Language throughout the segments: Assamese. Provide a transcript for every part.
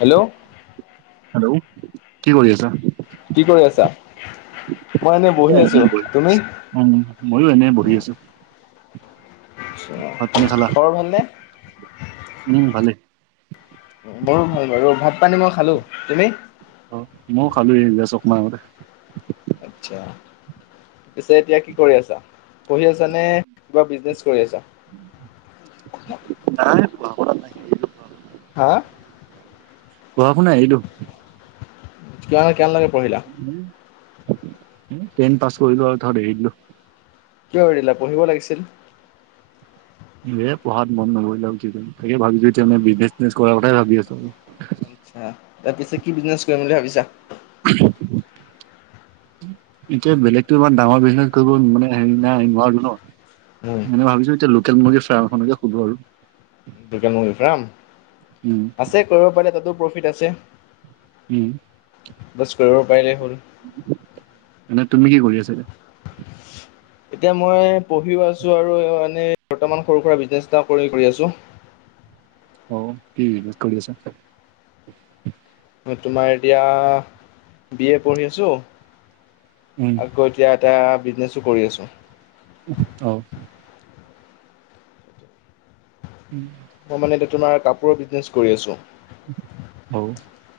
হেল্ল' হেল্ল' কি কৰি আছা? কি কৰি আছা, মই এনে বহি আছো তুমি? উম, ময়ো এনে বহি আছো। আচ্ছা। ভাত পানী খালা? খবৰ ভালনে? উম ্ ভালেই। মোৰো ভাল বাৰু, ভাত পানী মই খালো, তুমি? অ' ময়ো খালো, এই যে চকমাতে আচ্ছা। পিছে এতিয়া কি কৰি আছা, পঢ়ি আছা নে কিবা বিজনেছ কৰি আছা? নাই পোৱা নাই। হা? পঢ়া শুনা এৰিলো। কিমান লৈকে পঢ়িলা? টেন পাছ কৰিলো, আৰু তাত এৰি দিলো। কিয় এৰিলা পঢ়িব লাগিছিল। এ পঢ়াত মন নবহিল আৰু তাকে ভাবিছো বিজনেজ- চিজনেছ কৰাৰ কথাই ভাবি আছো আৰু। আচ্ছা তাৰ পিছে কি বিজনেছ কৰিম বুলি ভাবিছা? [inaudible] এতিয়া বেলেগতো ইমান ডাঙৰ বিজনেচ কৰিব নোৱাৰো ন, উম, সেই ভাবিছো। তেল মুৰ্গী ফাৰ্মখনকে খোলো আৰু। লোকেল মুৰ্গী ফাৰ্ম উম, আছে, কৰিব পাৰিল তাতো প্ৰফিট আছে। উম, বছ কৰিব পাৰিলে হ'ল। মানে তুমি কি কৰি আছা এতিয়া? এতিয়া মই পঢ়িও আছো আৰু এনেই বৰ্তমান সৰু সুৰা বিজনেছ এটা কৰি আছোঁ। অ, কি কৰি আছ? মই তোমাৰ এতিয়া বি এ পঢ়ি আছো উম, আৰু। এতিয়া এটা বিজনেছো কৰি আছোঁ। অ'। ওম। মই মানে এতিয়া তোমাৰ কাপোৰৰ বিজনেছ কৰি আছোঁ। অ,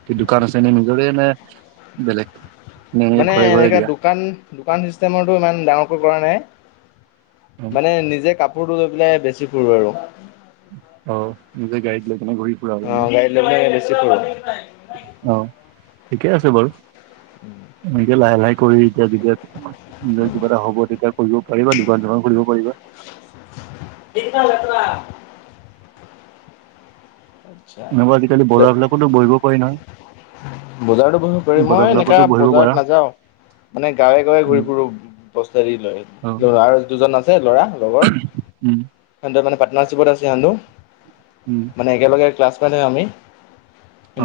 কি দোকান আছে, নিজৰে নে বেলেগ? নে মানে ঘৰে ঘৰে এনেকোৱা দিয়া দোকান দোকান চিষ্টেমতো ইমান ডাঙৰকৈ কৰা নাই অ মানে নিজে কাপোৰ ফুৰিবলৈ গৈ পেলাই বেছি ফুৰো আৰু। অ, নিজৰ গাডীত লৈ গলো। অ, গাড়ী লৈ বেছি ফুৰু। অ, ঠিকে আছে বাৰু এনেকে লাহে, লাহে কৰি এতিয়া যেতিয়া কিবা এটা হ'ব তেতিয়া কৰিব পাৰিবা দোকান যোগান কৰিব পাৰিবা। এইয়া লেতেৰা। আচ্ছা এনেকুৱা আজিকালি বজাৰ বিলাকতো বহিব পাৰি নহয়। বজাৰতো কৰিব পাৰিবা? বজাৰ মই বিলাকতো এনেকে বহিব পাৰা বজাৰত নাযাও। মানে গাঁৱে গাঁৱে ঘূৰি উম ফুৰো বস্তা আদি লৈ, অ আৰু দুজন আছে। ল'ৰা লগৰ উম সি মানে পাৰ্টনাৰচিপত আছে। উম। মানে একেলগে ক্লাছমেট হয় আমি,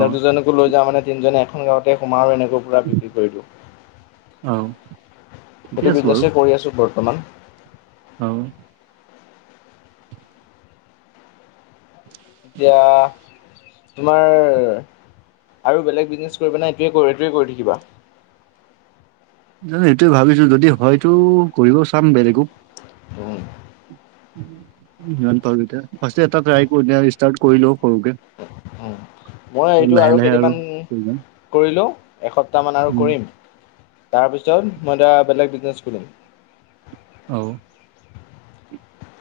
অ দুজনকো লৈ যাওঁ মানে তিনিজনে এখন গাঁৱতে সোমাও আৰু এনেকৈ পুৰা বিক্ৰী কৰি দিওঁ, অ ঠিকে সেইটো আছে বাৰু বিজনেছে কৰি আছো বৰ্তমান। অ'। এতিয়া তোমাৰ আৰু বেলেগ বিজনেচ কৰিবা নে, এইটোৱে কৰি থাকিবা? এইটোয়ে ভাবিছো যদি হয়তো কৰিব চাম বেলেগো। উম। কিমান পাম এতিয়া? ফাষ্ট এটা ট্ৰাই কৰি লোৱা ষ্টাৰ্ট কৰি লও সৰুকে। উ, মই এইটো লাহে আৰু লাহে কেইদিনমান কৰি যাম কৰিলোঁ এসপ্তাহমান আৰু উম কৰিম। তাৰপিছত মই এয়া বেলেগ বিজনেছ কৰিলিম। অ'।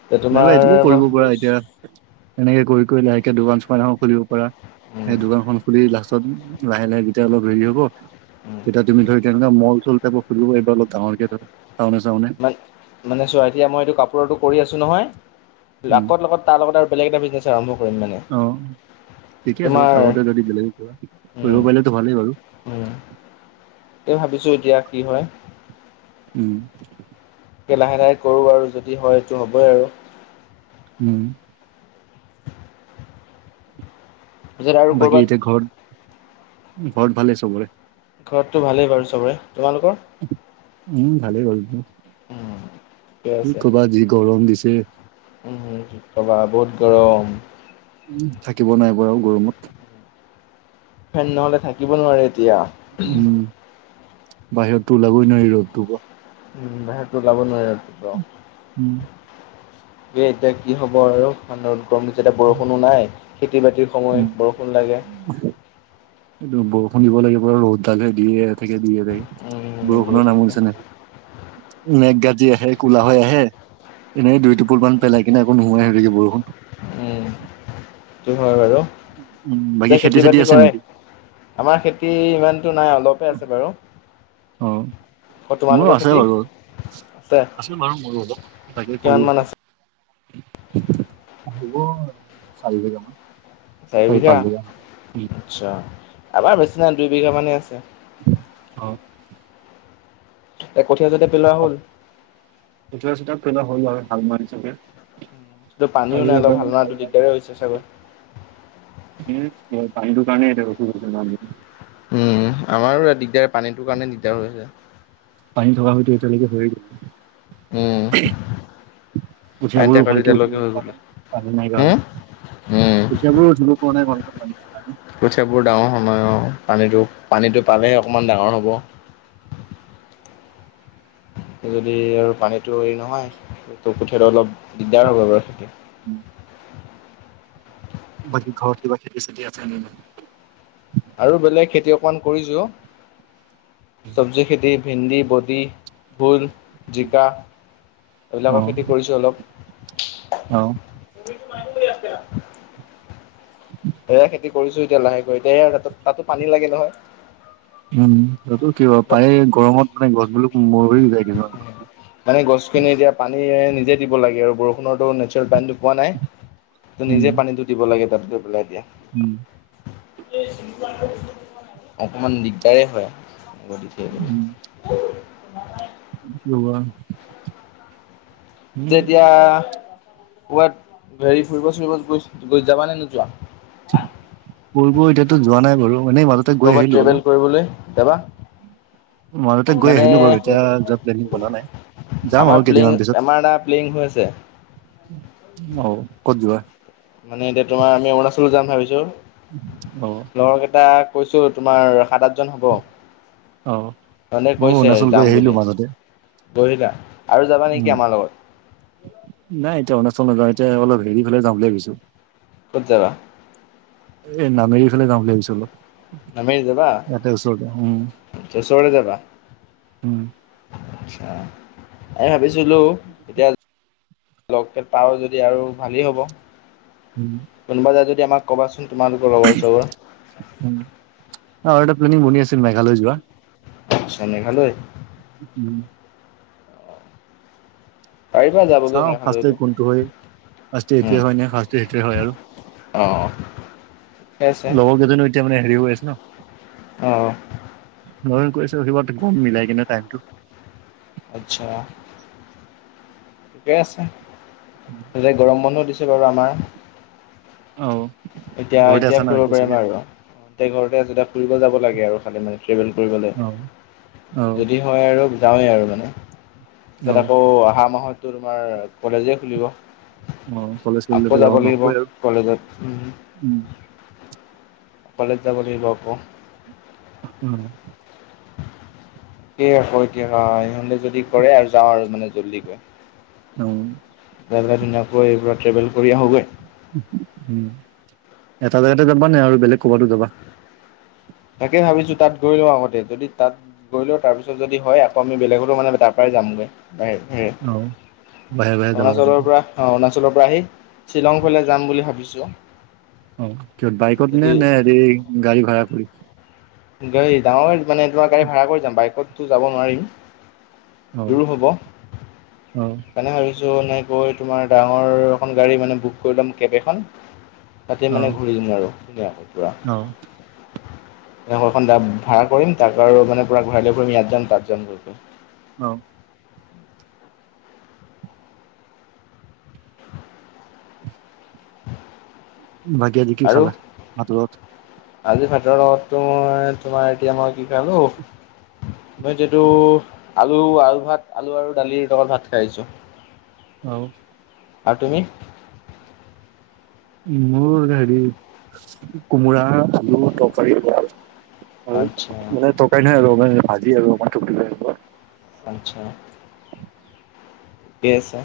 এতিয়া নাইবা তোমাৰ এইটোকো মই কৰিব পৰা ভাবিছোঁ এতিয়া এনেকে কৰি কৰি লাহেকে দোকান, চোকান এখন খুলিব প সেই দোকান খখন খুলি তাছত লাহে, লাহে যেতিয়া অলপ হেৰি হ'ব তেতিয়া তুমি ধৰি তেনেকুৱা মল, চল যাব। এইব অল ডাঙৰ চানে, চানে মানে চোৱা এতিয়া মই এইটো কাপোৰটো কৰি আছো নহয়। উম আগৌ লগত তাৰ লগত আৰু বেলেগ এটা বিজনেছ আৰম্ভ কৰিম মানে অ ঠিকে আছে বাৰু লগতে যদি বেলেগ কৰিব পাৰিলেতো ভালেই বাৰু এ ভাবিছো এতিয়া কি হয় উম, তে লাহে লাহে কৰো আৰু যদি হয় এইটো হ'বই আৰু উম, পিছত আৰু বাকী ক'ৰবাত এতিয়া ঘৰত, ঘৰত ভালেই চবৰে ঘৰততো ভালেই বাৰু চবৰে, তোমালোকৰ? উম, ভালেই গ'ল ঠিকে আছে কবাত যি গৰম দিছে কবা বহুত গৰম উ থাকিব নাই বাৰু গৰমত ফেন নহলে থাকিব নোৱাৰে এতিয়া উম, বাহিৰতো ওলাবই নোৱাৰি ৰ'দটো বাহিৰটো ওলাব নোৱি আৰু উম তে এ এতিয়া কি হ'ব আৰু ম গৰম দি এতিয়া বৰষুণো নাই খেতি বাতি উম সময় বৰষুণ লাগে এই বৰষুণিব লাগিব ৰ'দডালহে দিয়ে থাকে দিয়ে উম থাকে দিয়ে বৰষুণৰ নাম থাকে ওলছে নে মেঘগাজী আহে কোলাাহ হৈ আহে এনেই দুই টোপুল ম পেলাই কিনেকো নোহোৱাই হৈ থে বৰষুটো উম, সেইটো হয় বাৰু উম, বাকী যেতি খেতি চেতি বাতি আছে কৰে নেকি? আমাৰ খেতি ইমানতটো নাই অলপে আছে বাৰু অ, অ মোৰো তোমালোকৰ আছে খেতি বাৰু- আছে আছো বাৰু, মোৰো অলপ তাকে কিমান কৰি মান আছো আছে হব চাৰি বজ মান চাৰি বিঘা আচ্ছা, এবাৰ বেছি নাই দুইবিঘা মানেই আছে অ', এ, কঠীয়া যাতে পেলোৱা হ'ল চা পো হল হাল মাৰ চাগে পানীও আৰু নাই অলপ এবাৰ হাল মানে মোৱাটো মাৰি দিগদাৰ হৈছে চাগৈ উ, পানটোৰ কাৰণে এতিয়া সু ন উম, আমাৰো ই দিগদাৰ পানীটোৰ কাৰণে দিগদাৰ হৈ আছে পানী থকা হয়তো এতিয়ালৈকে হৈয় যায় উম, পানী [unintelligible] টেকাটো ভালক এতিয়ালৈকে অচুবিধা হৈ বোৱা গ'লে নাই প নাই হম উম কাৰে কেবোৰ উঠিব কোৱা নাই মালকে নাই কঠিয়াবোৰ ডাঙৰ সময়, আৰু পানীটো পানীটো পালেহে অকণমান ডাঙৰ হ'ব যদি আৰু পানীতটো হেৰি নহয়টো কোঠিয়াত অলপ দিগদাৰ হ'ব বাৰু খেতি উম, বাকি ঘৰত কিবা খেতি চেতি আছে ন আৰু বেলেগ খেতি অকমান কৰিছো, চব্জি খেতি ভেন্দি, বডি, ভোল, জিকা, এইবিলাকৰ অ', খেতি কৰিছোঁ অলপ অ', তি মান বুলি [unintelligible] উ, সেয়া খেতি কৰিছো, এতিয়া লাহেকৈ এতিয়া ত তাতো পানী লাগে নহয় উম, তাতো কি পাৰেেই গৰমত মানে গছ বিলাক মৰ হৈ যায় কিছুমান গছ মানে গছখিনি এতিয়া, পানী নিজে দিব লাগে আৰু বৰষুণৰতো নেচেল পানী পোৱা নাই, ত নিজে পানীটো দিব লাগে তাত গৈ পেলাই এতিয়া উম, অকমান দিগদাৰ হয় উম ম কোৱা তেয়া এতিয়া ক'ৰাত হেৰি ফুৰিব চুৰিব গৈ গৈ যাবা নে নোযোৱা কৰিব এতিয়াতো যোৱা নাই বাৰু এনেই মাজত ক'ৰবাত ট্ৰেভেল কৰিবলৈ যাবা মই তাতে গৈ মানে আহিলো বাৰু এতিয়া যোৱা প্লেনিং বনোৱা নাই যাম আমাৰ আৰু প্লেং কেইদিনমান পিছত আমাৰ এটা প্লেং হৈ আছে অ ক'ত যোৱা মানে এতিয়া তোমাৰ আমি অৰুণাচল যাম ভাবিছো অ লৰ এটা কৈছো তোমাৰ সাতাত হ'ব অ', ধনে ময়ো কৈছে অৰুণাচল গৈ যাম আহিলো বুলি মাজতে, বহিতা আৰু যাবা নেকি উম। আমাৰ লগত নাই এতিয়া অৰুণাচল নাযাওঁ এতিয়া অলপ হেৰি ফালে যাম বুলি ভাবিছো কত যাবা এ নামেৰি ফালে যাম বুলি ভাবিছিলো নামি দাবা চচৰে দাবা উম, এই ভাবিছিলো এতিয়া লগ পট পা যদি আৰু ভালেই হ'ব উম কোনোবা যায় যদি আমাক ক'বাচোন তোমালোকৰ লগৰ চবৰ আৰু এটা প্লেনিং বনি আছিল মেঘালয় যোৱা চনে ভাল হয় উম পাৰিবা যাবগৈ চাও আাঁচ্ত মেঘালয়তো কোনটো হয় আষ্ট এতি ন হৰে আৰু অঁ ঠিকে আছে লগ কি ন তমে হেৰিওছ ন অঁ ন কৰিছো সিত গম মিলাই কিনে টাইমটো আচ্ছা ঠিকে আছে উম যতে গৰম মানুহও দিছে বাৰু আমাৰ অঁ এতিয়া এতিয়া ফুৰিব পাৰিম আৰু গােই ঘৰতে আছেতিয়া ফুৰিব যাব লাগে আৰু খালি মানে ট্ৰেভেল কৰিবলৈ অ অ যদি হয় আৰু যাওঁৱেই আৰু মানে অ তাৰপিছত আকৌ অহা মাহত তোমাৰ কলেজেই খুলিব অ কলেজ আকৌ চলেজতো যাব লাগিব নহবই আৰু কলেজত উ উম কলেজ যাব লাগিব অক্‌। উম। কি হ'ব এতিয়া ইহঁতে যদি কৰে আৰু যা আৰু মানে জল্দি কে। অ। যা যা ধুনীয়াকৈ এইবোৰত ট্ৰেভেল কৰি আহোঁগৈ। উম এটা জেগাতে যাবা নে আৰু বেলেগ ক'ৰবাতো যাবা। তাকে ভাবিছো তাত গৈ লওঁ আগতে যদি তাত। কৰিলও তাৰপিছত যদি হয় আকৌ আমি বেলেগতো মানে তাৰ পৰাই যামগৈ। অ বাহে বাহে [unintelligible] যাবা অৰুণাচলৰ তাতে পৰা। অ, অৰুণাচলৰ পৰা আহি, শ্বিলং ফালে যাম বুলি ভাবিছোঁ। অ, কিহত বাইকত নে, যদি নে, হেৰি গাড়ী ভাড়া কৰি গাড়ী, ডাঙৰ গাড়ী মানে তোমাৰ গাড়ী ভাড়া কৰি যাম বাইকততো যাব নোৱাৰিম। অ দূৰ হ'ব অ মানে ভাবিছো। য'নে গৈ তোমাৰ ডাঙৰ এখন গাড়ী মানে বুক কৰি ল'ম কেব এখন। তাতে অ মানে ঘূৰি দিম আৰু ধুনীয়াকৈ পোৰা। অ এনেকুৱা এখন ভাড়া কৰিম তাক আৰু মানে পোৰা ঘূৰাই লৈ ফুৰিম ইয়াত যাম তাত যাম কৈ, কৈ অ'। বাকী আজি কি আৰু খালা ভাতৰ লগত আজি ভাতৰ লগতটো তোমাৰ এতিয়া মই কি খালো মই যিহেটো আলু, আলু ভাত আলু আৰু দালিৰ লগত ভাত খাই আহিছো। অ'। আৰু তুমি? মোৰ হেৰি কোমোৰা আলু তৰকাৰী। আৰু আচ্ছা মানে তৰকাৰি নহয় মানে ভাজি আৰু আমথু। আচ্ছা। ঠিক আছে।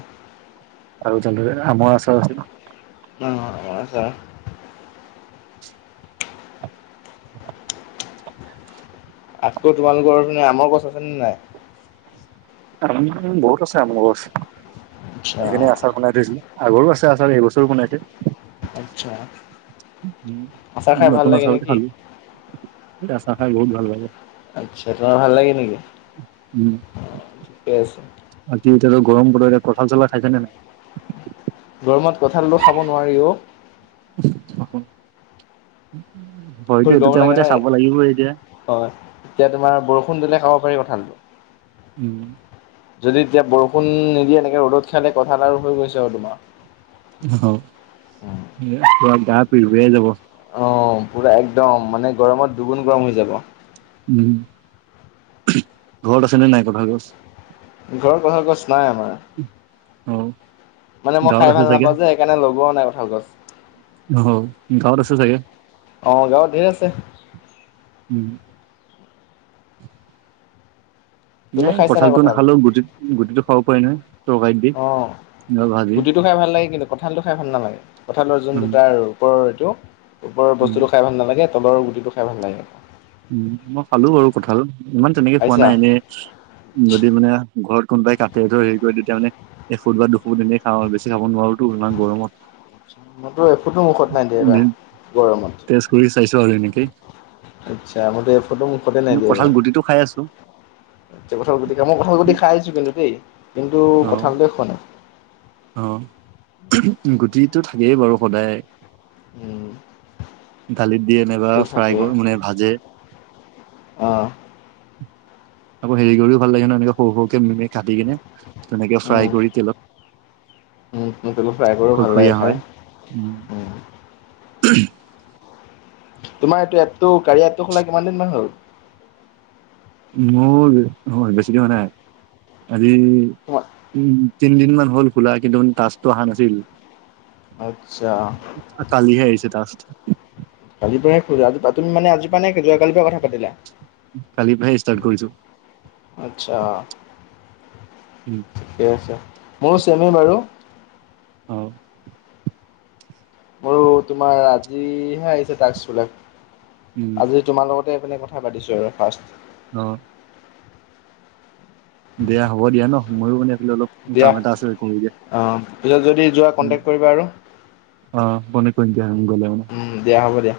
আৰু জাননে আমৰ আচাৰ আছিল। অ'। [unintelligible] আকৌ তোমালোকৰ চোন আমৰ গছ আছে নে নাই। আম বহুত আছে আমৰ গছ আচ্ছা সেইখিনি আচাৰ বনাই। [unintelligible] আগৰো আছে আচাৰ এইবছৰো বনাইছে। আৰ্তছা। উম, নতুন আচাৰ নেকি খালো এই আচাৰ খাই বহুত ভাল লাগে। আচ্ছা তোমাৰ ভাল লাগে নেকি উম অ, ঠিকে আছে। বাকী এতিয়াতো গৰম পোৰা কঁঠাল, চঠাল খাইছা নে নাই। গৰমত কঁঠালটো খাব নোৱাৰিও। [unintelligible] উ, উ। ফুল গৰম লাগে হয়নে হয় এতিয়া তোমাৰ বৰষুণ দিলে খাব পাৰি কঁঠালটো। উম। যদি এতিয়া বৰষুণ নিদিয়ে এনেকে ৰ'দত খিয়ালে কঁঠাল আৰু হৈ গৈছে আৰু তোমাৰ। অ, গা পি পিয়াই যাব। অ, পোৰা একদম মানে গৰমত দুগুণ গৰম হৈ যাব। উম, ঘৰত আছে নে নাই কঁঠাল গছ। ঘৰত কঁঠাল গছ নাই আমাৰ। অ'। মানে মই গাঁৱত খাই আছে ভাল চাগে নাপাওঁ যে সেইকাৰণে লগোৱা ও নাই কঁঠাল গছ। অ, ঘৰত। অ, গাঁৱত ধেৰ আছে। উম। তুমি নাই খাইছা কঁঠালটো কঁঠাল নাখালেও গুটি, গুটি খাব পাৰি নহয়। তৰকাৰীত দি অ, নহলে ভাজি গুটিটো খাই ভাল লাগে কিন্তু। কঁঠালটো খাই ভাল নালাগে, কঁঠালৰ উম যোনটো তাৰ ওপৰৰ এইটো ওপৰৰ উম বস্তুটো খাই ভাল নালাগে। তলৰ গুটিটো খাই ভাল লাগে। উ, মই পালো বাৰু কথাাল ইমান তেনেকে খোৱা খাইছা নাই এনে। যদি মানে ঘৰত কোনোবাই কাটি থৰ হেৰি কৰে তেতিয়া মানে এ, ফুট বাৰ দুফুট এনেই খাওঁ আৰু বেছি খাব নোৱাৰোতো ইমান গৰমত। মোৰতো এফুটো মুখত নাই দিয়া এইবাৰ উম, গৰমত। তেছ কৰি চাইছোঁ আৰু হয় নেকি। আচ্ছা, মতে ফটো মোক ফতে নাই কিন্তু দিবা। কঁঠাল গুটিটো খাই আছো য়া ক গ মই কথাাল গুট খাই আছো কিন্তু দেই, কিন্তু অ কথা গ শোৱা নাই। অ', গুটিটো থাকেই বাৰু সদায়। উম দালিত দিয়ে নাইবা ফ্ৰাই মানে ভাজে। আহ। আকৌ হেৰি কৰিও ভাল লাগে নহয় এনেকে সৰু সৰুকে মমি কাটি কিনে, তেনেকে উম ফ্ৰাই কৰি তেলত। উম টল ফ্ৰাই কৰোঁ ভাল খৰখৰীয়া লাগে হয় উম খায়। [unintelligible] তোমাৰ এইটো এপটো কাড়ীয়া এপটো খোলা কিমান দিনমান হ'ল? মোৰ, বেছি দিন হোৱা নাই মানে আজি হয়। উম তিনিদিনমান হ'ল খোলা কিন্তু তাচটো অহা নাছিল। আচ্ছা। কালিহে আহিছে টাচ্ছ। আজি পৰাহে জি তুনে আজি পৰা নে যাকালিৰ পৰা কথা পাতিলা? কালি পৰাহে ষ্টাৰ্ট কৰিছো, আচ্ছা উম। ঠিকে আছে, মোৰো চেমে বাৰু। অ'। মোৰো তোমাৰ আজিহে আহিছে াক বিলাক উম আজি তোমাৰ লগতে মানে কথা পাতিছোঁ আৰু ফাৰ্ষ্ট। অ'। দিয়া হ'ব দিয় ন, ময়ো মানে এফালে অলপ দিয়া, কাম এটা আছে কৰি দিয়া অ' পিছত যদি যোৱা উম কন্টেক্ট কৰিবা আৰু। অ' কন্টেক্ট কৰিম দিয়া গলে ন। দিয়া, হ'ব দিয়া।